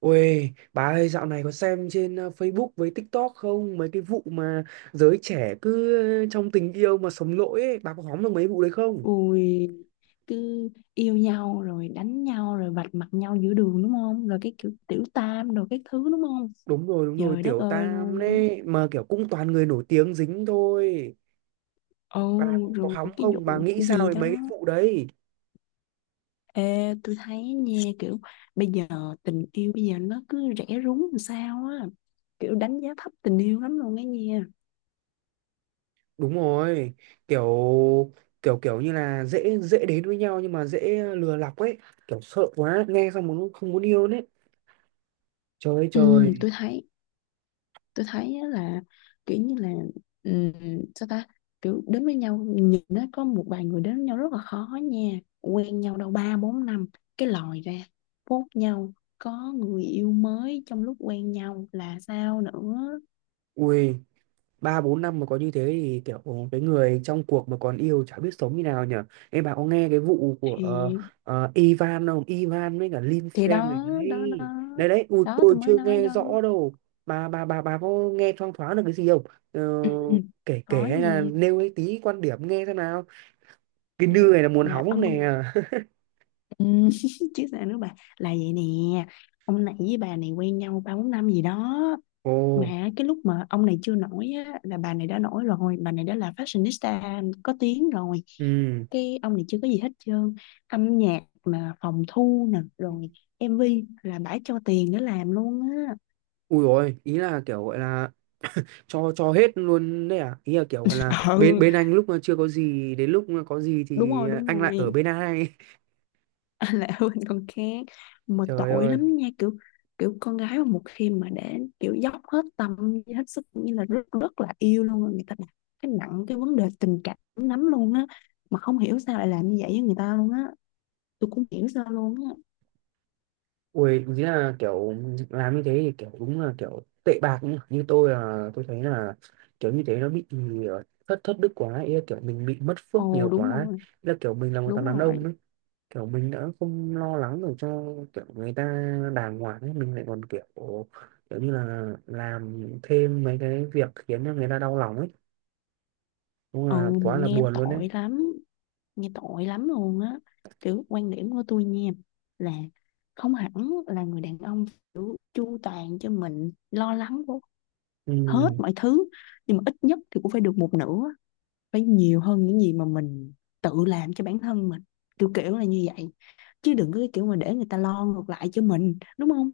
Ôi, bà ơi, dạo này có xem trên Facebook với TikTok không? Mấy cái vụ mà giới trẻ cứ trong tình yêu mà sống lỗi ấy, bà có hóng được mấy vụ đấy không? Ui, cứ yêu nhau rồi đánh nhau rồi vạch mặt nhau giữa đường đúng không? Rồi cái kiểu tiểu tam rồi cái thứ đúng không? Đúng rồi, Trời đất tiểu ơi tam luôn. đấy, mà kiểu cũng toàn người nổi tiếng dính thôi. Ồ, Bà có rồi hóng cái không? Bà vụ nghĩ cũng sao gì về đó. mấy cái vụ đấy? Ê, tôi thấy nha kiểu bây giờ tình yêu bây giờ nó cứ rẻ rúng làm sao á. Kiểu đánh giá thấp tình yêu lắm luôn ấy nha. Đúng rồi, kiểu kiểu kiểu như là dễ dễ đến với nhau nhưng mà dễ lừa lọc ấy, kiểu sợ quá, nghe xong muốn không muốn yêu đấy. Trời ơi Ừ, trời, tôi thấy á là kiểu như là ừm, sao ta kiểu đến với nhau nhìn nó có một vài người đến với nhau rất là khó nha, quen nhau đâu ba bốn năm cái lòi ra phốt nhau, có người yêu mới trong lúc quen nhau là sao nữa. ui. Ba bốn năm mà có như thế thì kiểu ồ, cái người trong cuộc mà còn yêu chả biết sống như nào nhở. Em bà có nghe cái vụ của thì Ivan không, Ivan với cả Lin thì Feng này, đó đó đó đấy đấy đấy, ui, đó tôi tôi mới chưa nói nghe đó. rõ đâu. Bà có nghe thoang thoáng được cái gì không? Ờ, Ừ, ừ. kể kể Có hay là gì nêu ấy tí quan điểm nghe xem nào, cái nư này là muốn là hóng không ông. nè. Ừ, chứ sao nữa bà, là vậy nè. Ông này với bà này quen nhau ba bốn năm gì đó, Ồ. mà cái lúc mà ông này chưa nổi á, là bà này đã nổi rồi, bà này đã là fashionista có tiếng rồi. Ừ. Cái ông này chưa có gì hết trơn, âm nhạc mà phòng thu nè, rồi MV, là bả cho tiền để làm luôn á. Ui, rồi ý là kiểu gọi là cho hết luôn đấy à, ý là kiểu là bên Ừ, bên anh lúc mà chưa có gì, đến lúc mà có gì đúng thì rồi, đúng anh lại ở rồi. bên ai. Là hơn con khác. Mà Trời tội ơi, lắm nha, kiểu kiểu con gái mà một khi mà để kiểu dốc hết tâm với hết sức như là rất rất là yêu luôn á, người ta đặt cái nặng cái vấn đề tình cảm lắm luôn á. Mà không hiểu sao lại làm như vậy với người ta luôn á, tôi cũng hiểu sao luôn á. ui, ý là kiểu làm như thế thì kiểu đúng là kiểu tệ bạc nhỉ. Như tôi là tôi thấy là kiểu như thế nó bị thất thất đức quá, ý là kiểu mình bị mất phước Ồ, nhiều đúng quá. rồi, Ý là kiểu mình là một thằng đúng đàn rồi. ông ấy, kiểu mình đã không lo lắng được cho kiểu người ta đàng hoàng ấy, mình lại còn kiểu kiểu như là làm thêm mấy cái việc khiến cho người ta đau lòng ấy, đúng Ừ, là mà quá là nghe buồn luôn đấy. tội lắm, nghe tội lắm luôn á. Kiểu quan điểm của tôi nha, là không hẳn là người đàn ông chu toàn cho mình lo lắng hết Ừ, mọi thứ, nhưng mà ít nhất thì cũng phải được một nửa, phải nhiều hơn những gì mà mình tự làm cho bản thân mình, kiểu kiểu là như vậy. Chứ đừng có cái kiểu mà để người ta lo ngược lại cho mình đúng không.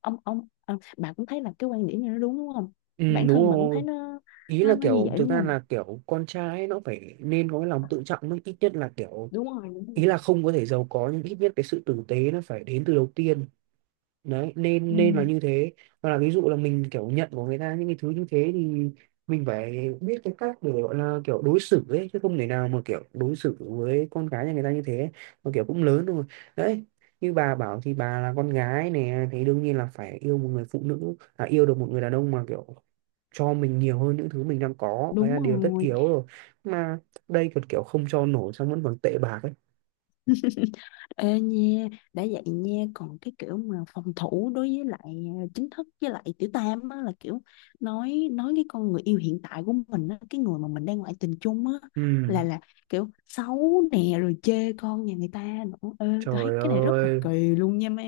Ông à, bà cũng thấy là cái quan điểm này nó đúng đúng không, ừ, bản đúng thân bà cũng rồi, thấy nó, ý là nó như kiểu vậy thực đúng ra không. là kiểu con trai ấy, nó phải nên có cái lòng tự trọng mới, ít nhất là kiểu Đúng rồi, đúng ý rồi. là không có thể giàu có nhưng ít nhất cái sự tử tế nó phải đến từ đầu tiên, đấy nên nên là Ừ, như thế. Hoặc là ví dụ là mình kiểu nhận của người ta những cái thứ như thế thì mình phải biết cái cách để gọi là kiểu đối xử ấy, chứ không thể nào mà kiểu đối xử với con gái nhà người ta như thế, mà kiểu cũng lớn rồi đấy. Như bà bảo thì bà là con gái nè thì đương nhiên là phải yêu một người phụ nữ, à, yêu được một người đàn ông mà kiểu cho mình nhiều hơn những thứ mình đang có, đấy đúng là điều tất rồi. yếu rồi, mà đây còn kiểu không cho nổi xong vẫn còn tệ bạc ấy. Ê nha, đã vậy nha còn cái kiểu mà phòng thủ đối với lại chính thức với lại tiểu tam á, là kiểu nói cái con người yêu hiện tại của mình á, cái người mà mình đang ngoại tình chung á, là Ừ, là kiểu xấu nè, rồi chê con nhà người ta nữa. Ê tôi trời thấy cái này rất là ơi, kỳ luôn nha má.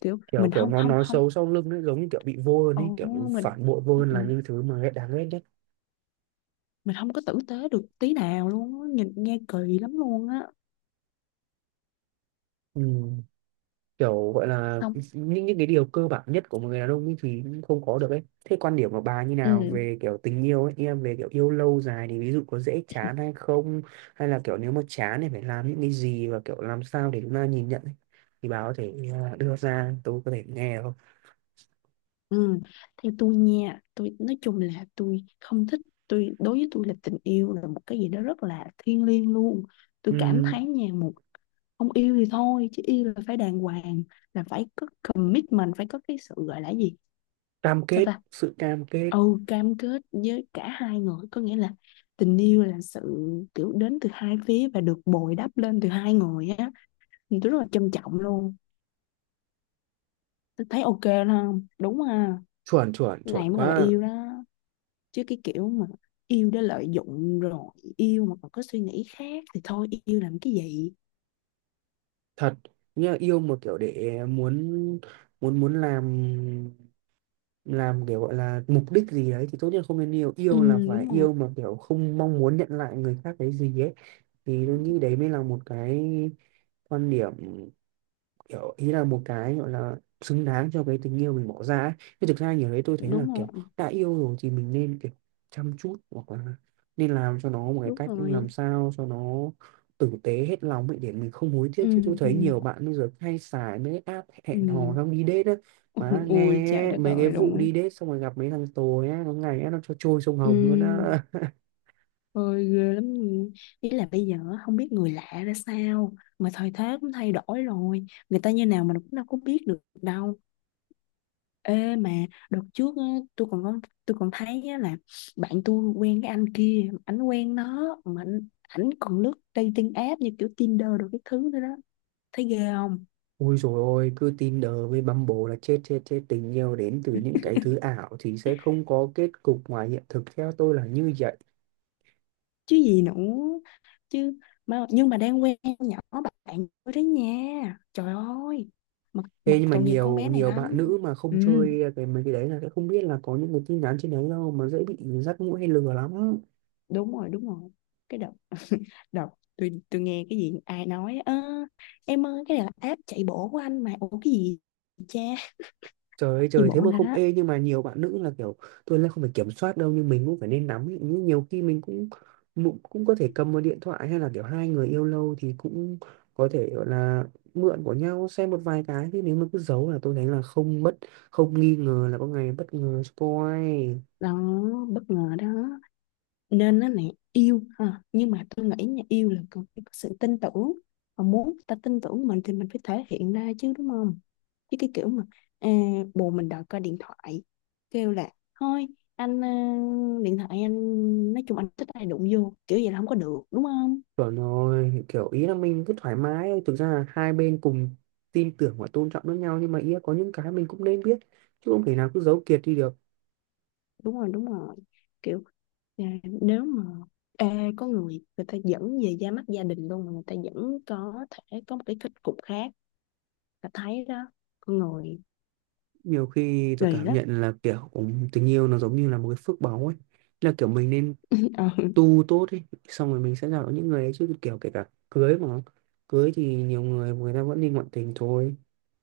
Kiểu kiểu mình kiểu không nó không nói không xấu sau lưng ấy, giống như kiểu bị vô hơn Ồ, ấy, kiểu mình. phản bội vô hơn Ừ, là những thứ mà ghét, đáng ghét nhất. mình không có tử tế được tí nào luôn á, nhìn nghe kỳ lắm luôn á. Ừ. Kiểu gọi là Xong. những cái điều cơ bản nhất của một người đàn ông ấy thì không có được ấy. Thế quan điểm của bà như nào Ừ, về kiểu tình yêu ấy, em, về kiểu yêu lâu dài thì ví dụ có dễ chán hay không, hay là kiểu nếu mà chán thì phải làm những cái gì, và kiểu làm sao để chúng ta nhìn nhận ấy. Thì bà có thể à, đưa ra tôi có thể nghe được không? ừ. Theo tôi nha, tôi nói chung là tôi không thích. Tôi đối với tôi là tình yêu là một cái gì đó rất là thiêng liêng luôn. Tôi cảm Ừm, thấy nha, một, không yêu thì thôi chứ yêu là phải đàng hoàng, là phải có commitment, phải có cái sự gọi là gì, cam sao kết, ta. sự cam kết, Ừ, cam kết với cả hai người, có nghĩa là tình yêu là sự kiểu đến từ hai phía và được bồi đắp lên từ hai người á, thì tôi rất là trân trọng luôn. Tôi thấy ok đó không đúng ha. chuẩn chuẩn Cái này chuẩn mới gọi là quá. yêu đó, chứ cái kiểu mà yêu để lợi dụng, rồi yêu mà còn có suy nghĩ khác thì thôi yêu làm cái gì. Thật, nghĩa là yêu một kiểu để muốn muốn muốn làm kiểu gọi là mục đích gì đấy thì tốt nhất không nên yêu, Ừ, yêu là phải đúng rồi, yêu mà kiểu không mong muốn nhận lại người khác cái gì ấy, thì tôi nghĩ đấy mới là một cái quan điểm, kiểu ý là một cái gọi là xứng đáng cho cái tình yêu mình bỏ ra ấy. Chứ thực ra nhiều đấy, tôi thấy là đúng rồi, kiểu đã yêu rồi thì mình nên kiểu chăm chút hoặc là nên làm cho nó một cái đúng cách rồi. làm sao cho nó tử tế hết lòng ấy để mình không hối tiếc. Chứ tôi Ừ, ừ, thấy nhiều bạn bây giờ hay xài mấy cái app ừ. hẹn hò xong đi date á, Ôi mà ôi, trời nghe đất mấy cái ơi luôn vụ á. đi date xong rồi gặp mấy thằng tồi á, có ngày á, nó cho trôi sông Hồng luôn Ừ, á. ôi ghê lắm. Ý là bây giờ á, không biết người lạ ra sao, mà thời thế cũng thay đổi rồi, người ta như nào mình cũng đâu có biết được đâu. Ê mà đợt trước á, tôi còn có, tôi còn thấy á là bạn tôi quen cái anh kia, ảnh quen nó mà ảnh ảnh còn lướt dating app như kiểu Tinder đồ cái thứ nữa đó. Thấy ghê không? Ôi dồi ôi, cứ Tinder với Bumble là chết chết chết, tình yêu đến từ những cái thứ ảo thì sẽ không có kết cục ngoài hiện thực, theo tôi là như vậy. Chứ gì nữa. Chứ mà nhưng mà đang quen con nhỏ bạn tôi đấy nha. Trời ơi. Mà Thế nhưng mà tội nghiệp con nhiều bé này nhiều bạn lắm. nữ mà không Ừ, chơi cái mấy cái đấy là sẽ không biết là có những người tin nhắn trên đấy đâu, mà dễ bị dắt mũi hay lừa lắm. đúng rồi, đúng rồi. Cái đợt đợt tôi nghe cái gì ai nói, ơ em ơi cái này là app chạy bộ của anh, mà ủa cái gì cha, Trời ơi chạy trời, thế bộ mà nào không, đó. ê nhưng mà nhiều bạn nữ là kiểu tôi là không phải kiểm soát đâu nhưng mình cũng phải nên nắm ý. Nhưng nhiều khi mình cũng cũng cũng có thể cầm một điện thoại hay là kiểu hai người yêu lâu thì cũng có thể gọi là mượn của nhau xem một vài cái, thế nếu mà cứ giấu là tôi thấy là không bất không nghi ngờ là có ngày bất ngờ spoil. Đó bất ngờ đó, nên nó này yêu ha, nhưng mà tôi nghĩ nha yêu là cần phải có sự tin tưởng, và muốn người ta tin tưởng mình thì mình phải thể hiện ra chứ đúng không. Chứ cái kiểu mà, à, bồ mình đòi coi điện thoại, kêu là thôi anh à, điện thoại anh nói chung anh thích ai đụng vô, kiểu vậy là không có được đúng không. Chuẩn rồi, kiểu ý là mình cứ thoải mái thôi. Thực ra là hai bên cùng tin tưởng và tôn trọng lẫn nhau, nhưng mà ý là có những cái mình cũng nên biết, chứ không thể nào cứ giấu kiệt đi được. Đúng rồi, đúng rồi, kiểu nếu mà có người, người ta dẫn về ra mắt gia đình luôn mà người ta vẫn có thể có một cái kết cục khác, ta thấy đó, con người Nhiều khi tôi kỳ cảm lắm. nhận là kiểu tình yêu nó giống như là một cái phước báu ấy, là kiểu mình nên Ừ, tu tốt ấy, xong rồi mình sẽ gặp được những người ấy. Chứ kiểu kể cả cưới, mà cưới thì nhiều người người ta vẫn đi ngoại tình thôi,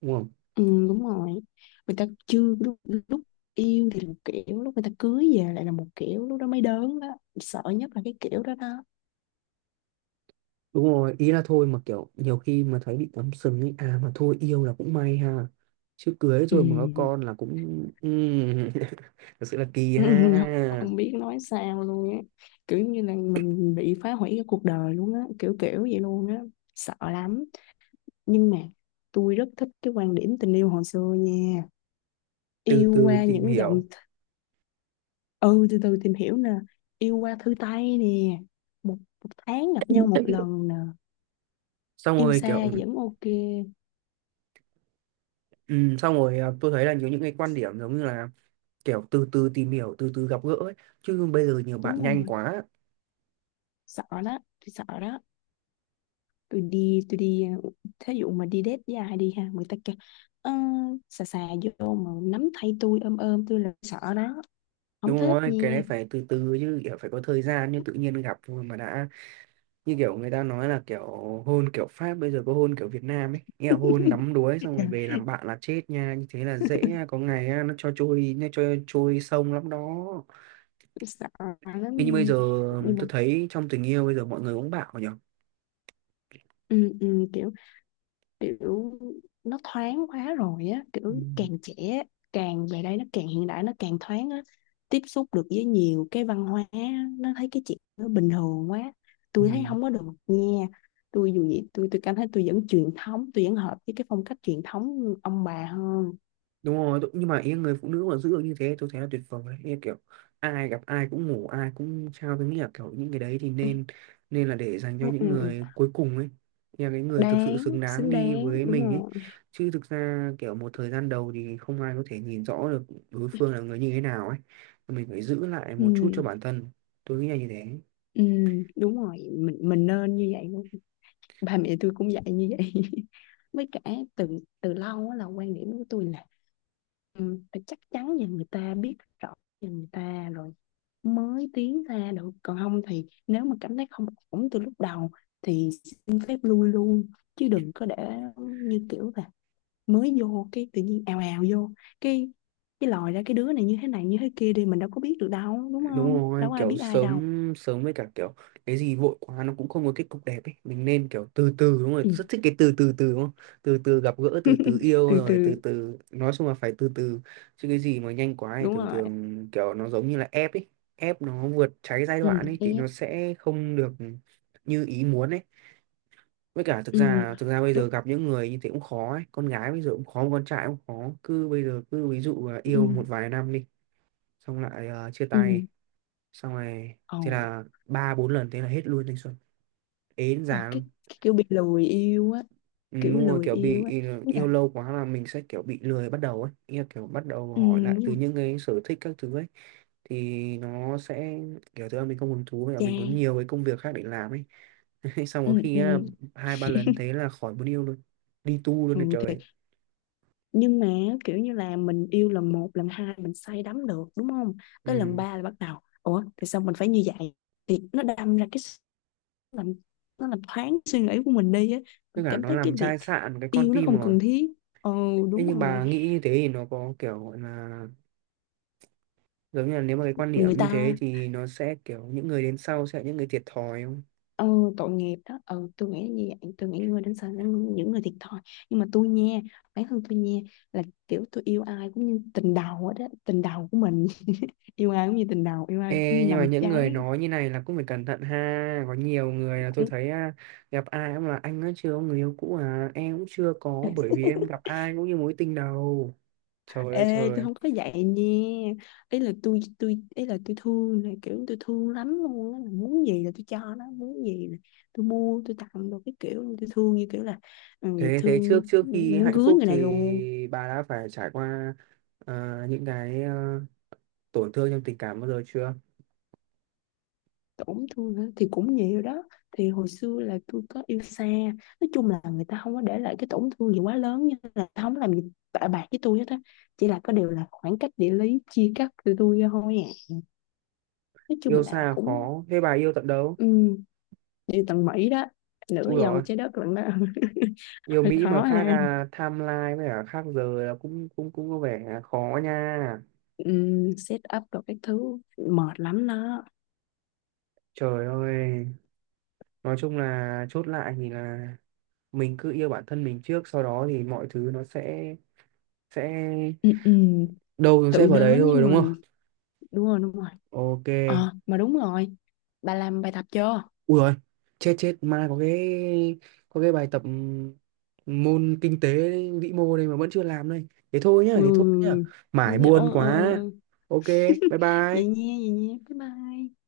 đúng không? ừ, đúng rồi. Người ta chưa lúc, lúc yêu thì là một kiểu, lúc người ta cưới về lại là một kiểu, lúc đó mới đớn đó, sợ nhất là cái kiểu đó đó. Đúng rồi, ý là thôi mà kiểu nhiều khi mà thấy bị cắm sừng ấy, à mà thôi yêu là cũng may ha, chứ cưới Ừ. rồi mà có con là cũng thật sự là kỳ ha. Không biết nói sao luôn á, kiểu như là mình bị phá hủy cái cuộc đời luôn á, kiểu kiểu vậy luôn á, sợ lắm. Nhưng mà tôi rất thích cái quan điểm tình yêu hồi xưa nha, Từ yêu từ qua tìm những dòng. hiểu, Ừ, từ từ tìm hiểu nè, yêu qua thư tay nè, một, một tháng gặp nhau một lần nè, xong yêu rồi xa kiểu vẫn ok. Xong rồi à, tôi thấy là nhiều những cái quan điểm giống như là kiểu từ từ tìm hiểu, từ từ gặp gỡ ấy. Chứ bây giờ nhiều Đúng bạn nhanh rồi, quá, sợ đó, tôi sợ đó. Tôi đi thí dụ mà đi date dài đi ha, người ta kêu "Ơ, xà xà vô mà nắm tay tôi, ôm ôm tôi" là sợ đó, không đúng thích rồi, nha. cái đấy phải từ từ chứ, kiểu phải có thời gian như tự nhiên gặp thôi mà đã như kiểu người ta nói là kiểu hôn kiểu Pháp bây giờ có hôn kiểu Việt Nam ấy, nghĩa là hôn đắm đuối xong rồi về Trời, làm bạn là chết nha, như thế là dễ nha. Có ngày á, nó cho trôi sông lắm đó. tôi sợ lắm. Thế như bây giờ Nhưng mà tôi thấy trong tình yêu bây giờ mọi người cũng bảo nhỉ. ừ, ừ, kiểu kiểu nó thoáng quá rồi á, Ừ. kiểu càng trẻ càng về đây nó càng hiện đại, nó càng thoáng á, tiếp xúc được với nhiều cái văn hóa á, nó thấy cái chuyện nó bình thường quá. Ừ. Tôi thấy không có được nha, tôi dù gì tôi cảm thấy tôi vẫn truyền thống, tôi vẫn hợp với cái phong cách truyền thống ông bà hơn. Đúng rồi, đúng- nhưng mà ý người phụ nữ mà giữ được như thế tôi thấy là tuyệt vời đấy. Ý kiểu ai gặp ai cũng ngủ, ai cũng trao, tôi nghĩ là kiểu những cái đấy thì Ừ, nên nên là để dành cho ừ, ừ. những người cuối cùng ấy. Ý là cái người thực sự Đáng, xứng đáng xứng đi đáng, với đúng mình ấy, rồi. chứ thực ra kiểu một thời gian đầu thì không ai có thể nhìn rõ được đối phương là người như thế nào ấy, mình phải giữ lại một chút cho Ừ, bản thân, tôi nghĩ là như thế. ừ, đúng rồi, mình nên như vậy luôn. Ba mẹ tôi cũng dạy như vậy. Với cả từ từ lâu á là quan điểm của tôi là ừ, phải chắc chắn và người ta biết rõ về người ta rồi mới tiến ra được. Còn không thì nếu mà cảm thấy không ổn từ lúc đầu thì xin phép lui luôn, chứ đừng có để như kiểu là mới vô cái tự nhiên ào ào vô cái cái lòi ra cái đứa này như thế kia đi, mình đâu có biết được đâu đúng Đúng không, đâu rồi, có ai kiểu biết ai đâu. sớm sớm với cả kiểu cái gì vội quá nó cũng không có kết cục đẹp ấy, mình nên kiểu từ từ, đúng rồi, Ừ. rất thích cái từ từ từ đúng không? Từ từ gặp gỡ, từ từ yêu, Từ rồi từ từ, từ, nói chung là phải từ từ, chứ cái gì mà nhanh quá thì đúng thường rồi. thường kiểu nó giống như là ép ấy, ép nó vượt trái giai Ừ, đoạn ấy thì nó ép. sẽ không được như ý muốn ấy. Với cả thực Ừ. ra thực ra bây Lúc, giờ gặp những người như thế cũng khó ấy, con gái bây giờ cũng khó, con trai cũng khó. Cứ bây giờ cứ ví dụ là ừ, yêu một vài năm đi, xong lại chia ừ, tay, xong rồi ồ, thế là ba bốn lần thế là hết luôn thanh xuân, ế ờ, già luôn. cái kiểu bị lười yêu á, Ừ, kiểu đúng rồi, lười kiểu bị yêu á, ừ, đúng rồi. yêu lâu quá là mình sẽ kiểu bị lười bắt đầu ấy. Ý là kiểu bắt đầu Ừ, hỏi lại đúng từ rồi, những cái sở thích các thứ ấy, thì nó sẽ kiểu thứ là mình không hứng thú và cha, mình có nhiều cái công việc khác để làm ấy. Xong có ừ, khi ừ, á, hai ba lần thế là khỏi muốn yêu luôn, đi tu luôn ừ đấy thì. trời. Nhưng mà kiểu như là mình yêu lần một lần hai mình say đắm được đúng không, tới lần Ừ. ba là bắt đầu ủa thì sao mình phải như vậy, thì nó đâm ra cái làm, nó làm thoáng suy nghĩ của mình đi á, Tất mình cả cảm nó thấy cái làm việc chai sạn cái con yêu nó tim không rồi. cần thiết. Ừ, Thế đúng nhưng rồi, bà nghĩ như thế thì nó có kiểu gọi là giống như là nếu mà cái quan người điểm như thế ta, thì nó sẽ kiểu những người đến sau sẽ là những người thiệt thòi không? ừ, tội nghiệp đó. Ừ tôi nghĩ là như vậy, tôi nghĩ những người đến sợ những người thiệt thòi. Nhưng mà tôi nha, bản thân tôi nha, là kiểu tôi yêu ai cũng như tình đầu đó, tình đầu của mình. Yêu ai cũng như tình đầu, yêu ai cũng như Ê, nhưng mà nồng những người cháy. nói như này là cũng phải cẩn thận ha, có nhiều người là tôi thấy à, gặp ai cũng là anh ấy chưa có người yêu cũ, à em cũng chưa có bởi vì em gặp ai cũng như mối tình đầu. Trời ơi Ê tôi trời, không có vậy nha. Ý là tôi ý là tôi thương, là kiểu tôi thương lắm luôn á, là muốn gì là tôi cho nó, muốn gì là tôi mua tôi tặng đồ, cái kiểu tôi thương như kiểu là ừ, thế thế thương trước như trước khi muốn hạnh cưới phúc người này luôn. thì bà đã phải trải qua à, những cái à, tổn thương trong tình cảm bao giờ chưa? Tổn thương hả? Thì cũng nhiều đó, thì hồi xưa là tôi có yêu xa. Nói chung là người ta không có để lại cái tổn thương gì quá lớn, như là không làm gì bạc với tôi hết á, chỉ là có điều là khoảng cách địa lý chia cắt tôi ra thôi à. Nói chung Yêu là xa cũng khó thế, bà yêu tận đâu? um, đi tầng Mỹ đó, nửa Ui dồi vòng ôi. trái đất lận đó. Yêu Hơi Mỹ mà khó khác ha, à, timeline với cả khác giờ là cũng cũng cũng có vẻ khó nha. Set up rồi các thứ mệt lắm đó. Trời ơi, nói chung là chốt lại thì là mình cứ yêu bản thân mình trước, sau đó thì mọi thứ nó sẽ Ừ, ừ, đâu nó sẽ tự vào đấy đến với thôi, đúng không? mình, đúng rồi, đúng rồi. Ok. Ờ mà đúng rồi, bà làm bài tập chưa. Ui rồi, chết chết, mai có cái bài tập môn kinh tế vĩ mô đây mà vẫn chưa làm đây, thế thôi nhá, thế thôi nhá, Ừ, ừ, mải ừ. Ờ, buồn ờ, ờ, quá. ờ. Ok, bye Vậy bye. nha, vậy nha, bye bye.